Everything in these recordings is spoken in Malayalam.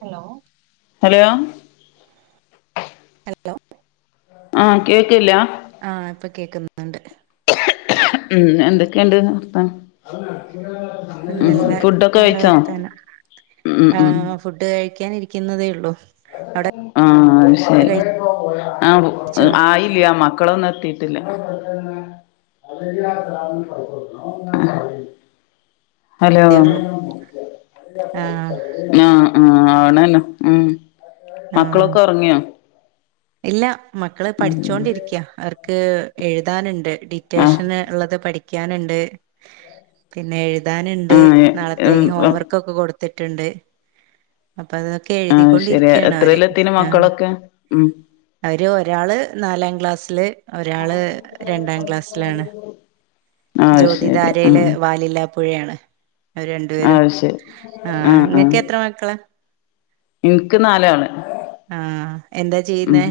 ഹലോ ഹലോ ലോ ആഹ് കേക്ക്‌ ല്ല? ആഹ് പ്പൊ കേക്കുന്നുണ്ട് ഉം എന്തൊക്കെണ്ട് വർത്താനം? നല്ല ഉം ല്ലെ ഫുഡൊക്കെ നല്ല കഴിച്ചോ വർത്താനം ഉം ഉം ആഹ് ഫുഡ് കഴിക്കാൻ ഇരി ക്കുന്നതെയുള്ളു ആഹ് ശരി ആ കഴിച്ചോ ആയില്ല്യ മക്കളൊന്നു എത്തി ത്തില്യ ഹലോ അതേ ഉള്ളൂ ആഹ് ആ ആണെനൊ ഉം ആഹ് മക്കളൊക്കെ ഒർങ്യോ? ഇല്ല മക്കള് പഠിച്ചോണ്ടിരിക്ക്യാ അവർ ക്ക് എഴുതാന്ണ്ട് ആഹ് ഡിറ്റേഷന് ള്ളത് പഠി ക്ക്യാന്ണ്ട് പിന്നെ എഴു താന്ണ്ട് നാളത്തേക്ക് ആഹ് ഹോംവർക്ക് ഒക്കെ കൊടു ത്ത്ട്ടുണ്ട് അത് ശരി എത്രേല് എത്തീന് ആഹ് മക്കളൊക്കെ ഉം അവര് ഒരാള് നാലാം ക്ലാസ് [unintelligible] ഒരാള് രണ്ടാം ക്ലാസ്സിലാണ് ആഹ് ശരി ജ്യോതിദാരയില് ആഹ് വാലില്ലാ പ്പുഴയാണ് അവര് രണ്ടു പേരും ആഹ് ശരി ആഹ് ഇങ്ങക്ക് എത്ര മക്കള എനിക്ക് നാലാള് ആ എന്താ ഉം ചെയ്യുന്നേ?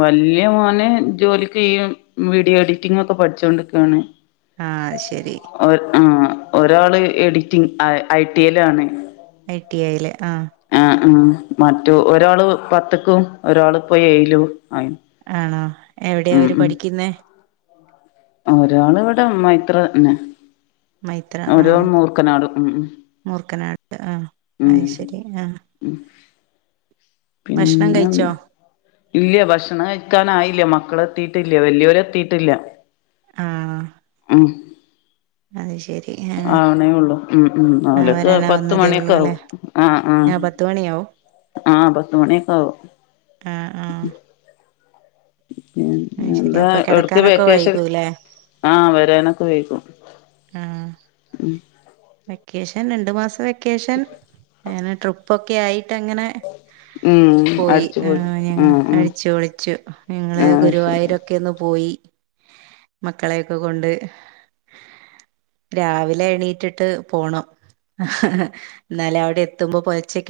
വല്യ മോന് ജോലിക്ക് ഈ വീഡിയോ എഡിറ്റിംങ്ങ് ഒക്കെ പഠിച്ചോണ്ട് നിക്കാണ് ആ അത് ശരി ഒരാള് editing I, I. T. A ലാണ് ഐ. ടി. ഐ യില് ആ ആഹ് മറ്റു ഒരാള് പത്ത്ക്കും ഒരാള് ഇപ്പോ ഏയിലും ആയി ആ എവിടെയാ ഉം അവര് ഉം പഠിക്കുന്നേ ഒരാള് ഇവിടെ മൈത്രന്നെ മൈത്ര ആഹ് ഒരാള് മൂർക്കനാട് ഉം ഉം മൂർക്കനാട് ആഹ് ഉം അയ്ശരി ആഹ് ഭക്ഷണം കഴിച്ചോ പിന്നെന്താ ഇല്ല ഭക്ഷണം കഴിക്കാനായില്ല മക്കള് എത്തിയിട്ടില്ല വലിയവര് എത്തിയിട്ടില്ല. ആഹ് ഉം അത് ശരി ആഹ് ആവണേ ഉള്ളു ഉം ഉ ആഹ് അവരൊക്കെ വരാനാവുന്നതേ ഉള്ളൂ പത്തുമണിയൊക്കെ ആകും അല്ലേ ആ ആ ആഹ് പത്ത് മണിയാവും ആഹ് പത്തുമണിയൊക്കെ ആകും. ആഹ് ആഹ് അത് ശരി പിന്നെന്താ അപ്പൊ ഒട്ക്കെ കിടക്കാനൊക്കെ വെക്കേഷൻ വൈകൂല്ലേ ആഹ് വരാനൊക്കെ വൈകും. ആഹ് വെക്കേഷൻ രണ്ട് മാസം വെ ക്കേഷൻ എങ്ങനെ ട്രിപ്പൊക്കെയായി ട്ടങ്ങനെ ഉം പോയി അടിച്ചു പൊളിച്ചു ഏഹ് ഉം ഞങ്ങള് ഉം അടിച്ചു പൊളിച്ചു ഞങ്ങള് ആഹ് ശരി ഗുരുവായൂരൊക്കെ ഒന്ന് പോയി. മക്കളെയൊക്കെ കൊണ്ട് രാവിലെ എണീറ്റിട്ട് പോണം ഹ ഹ് എന്നാല അവിടെ എത്തുമ്പോ പുലച്ചക്ക്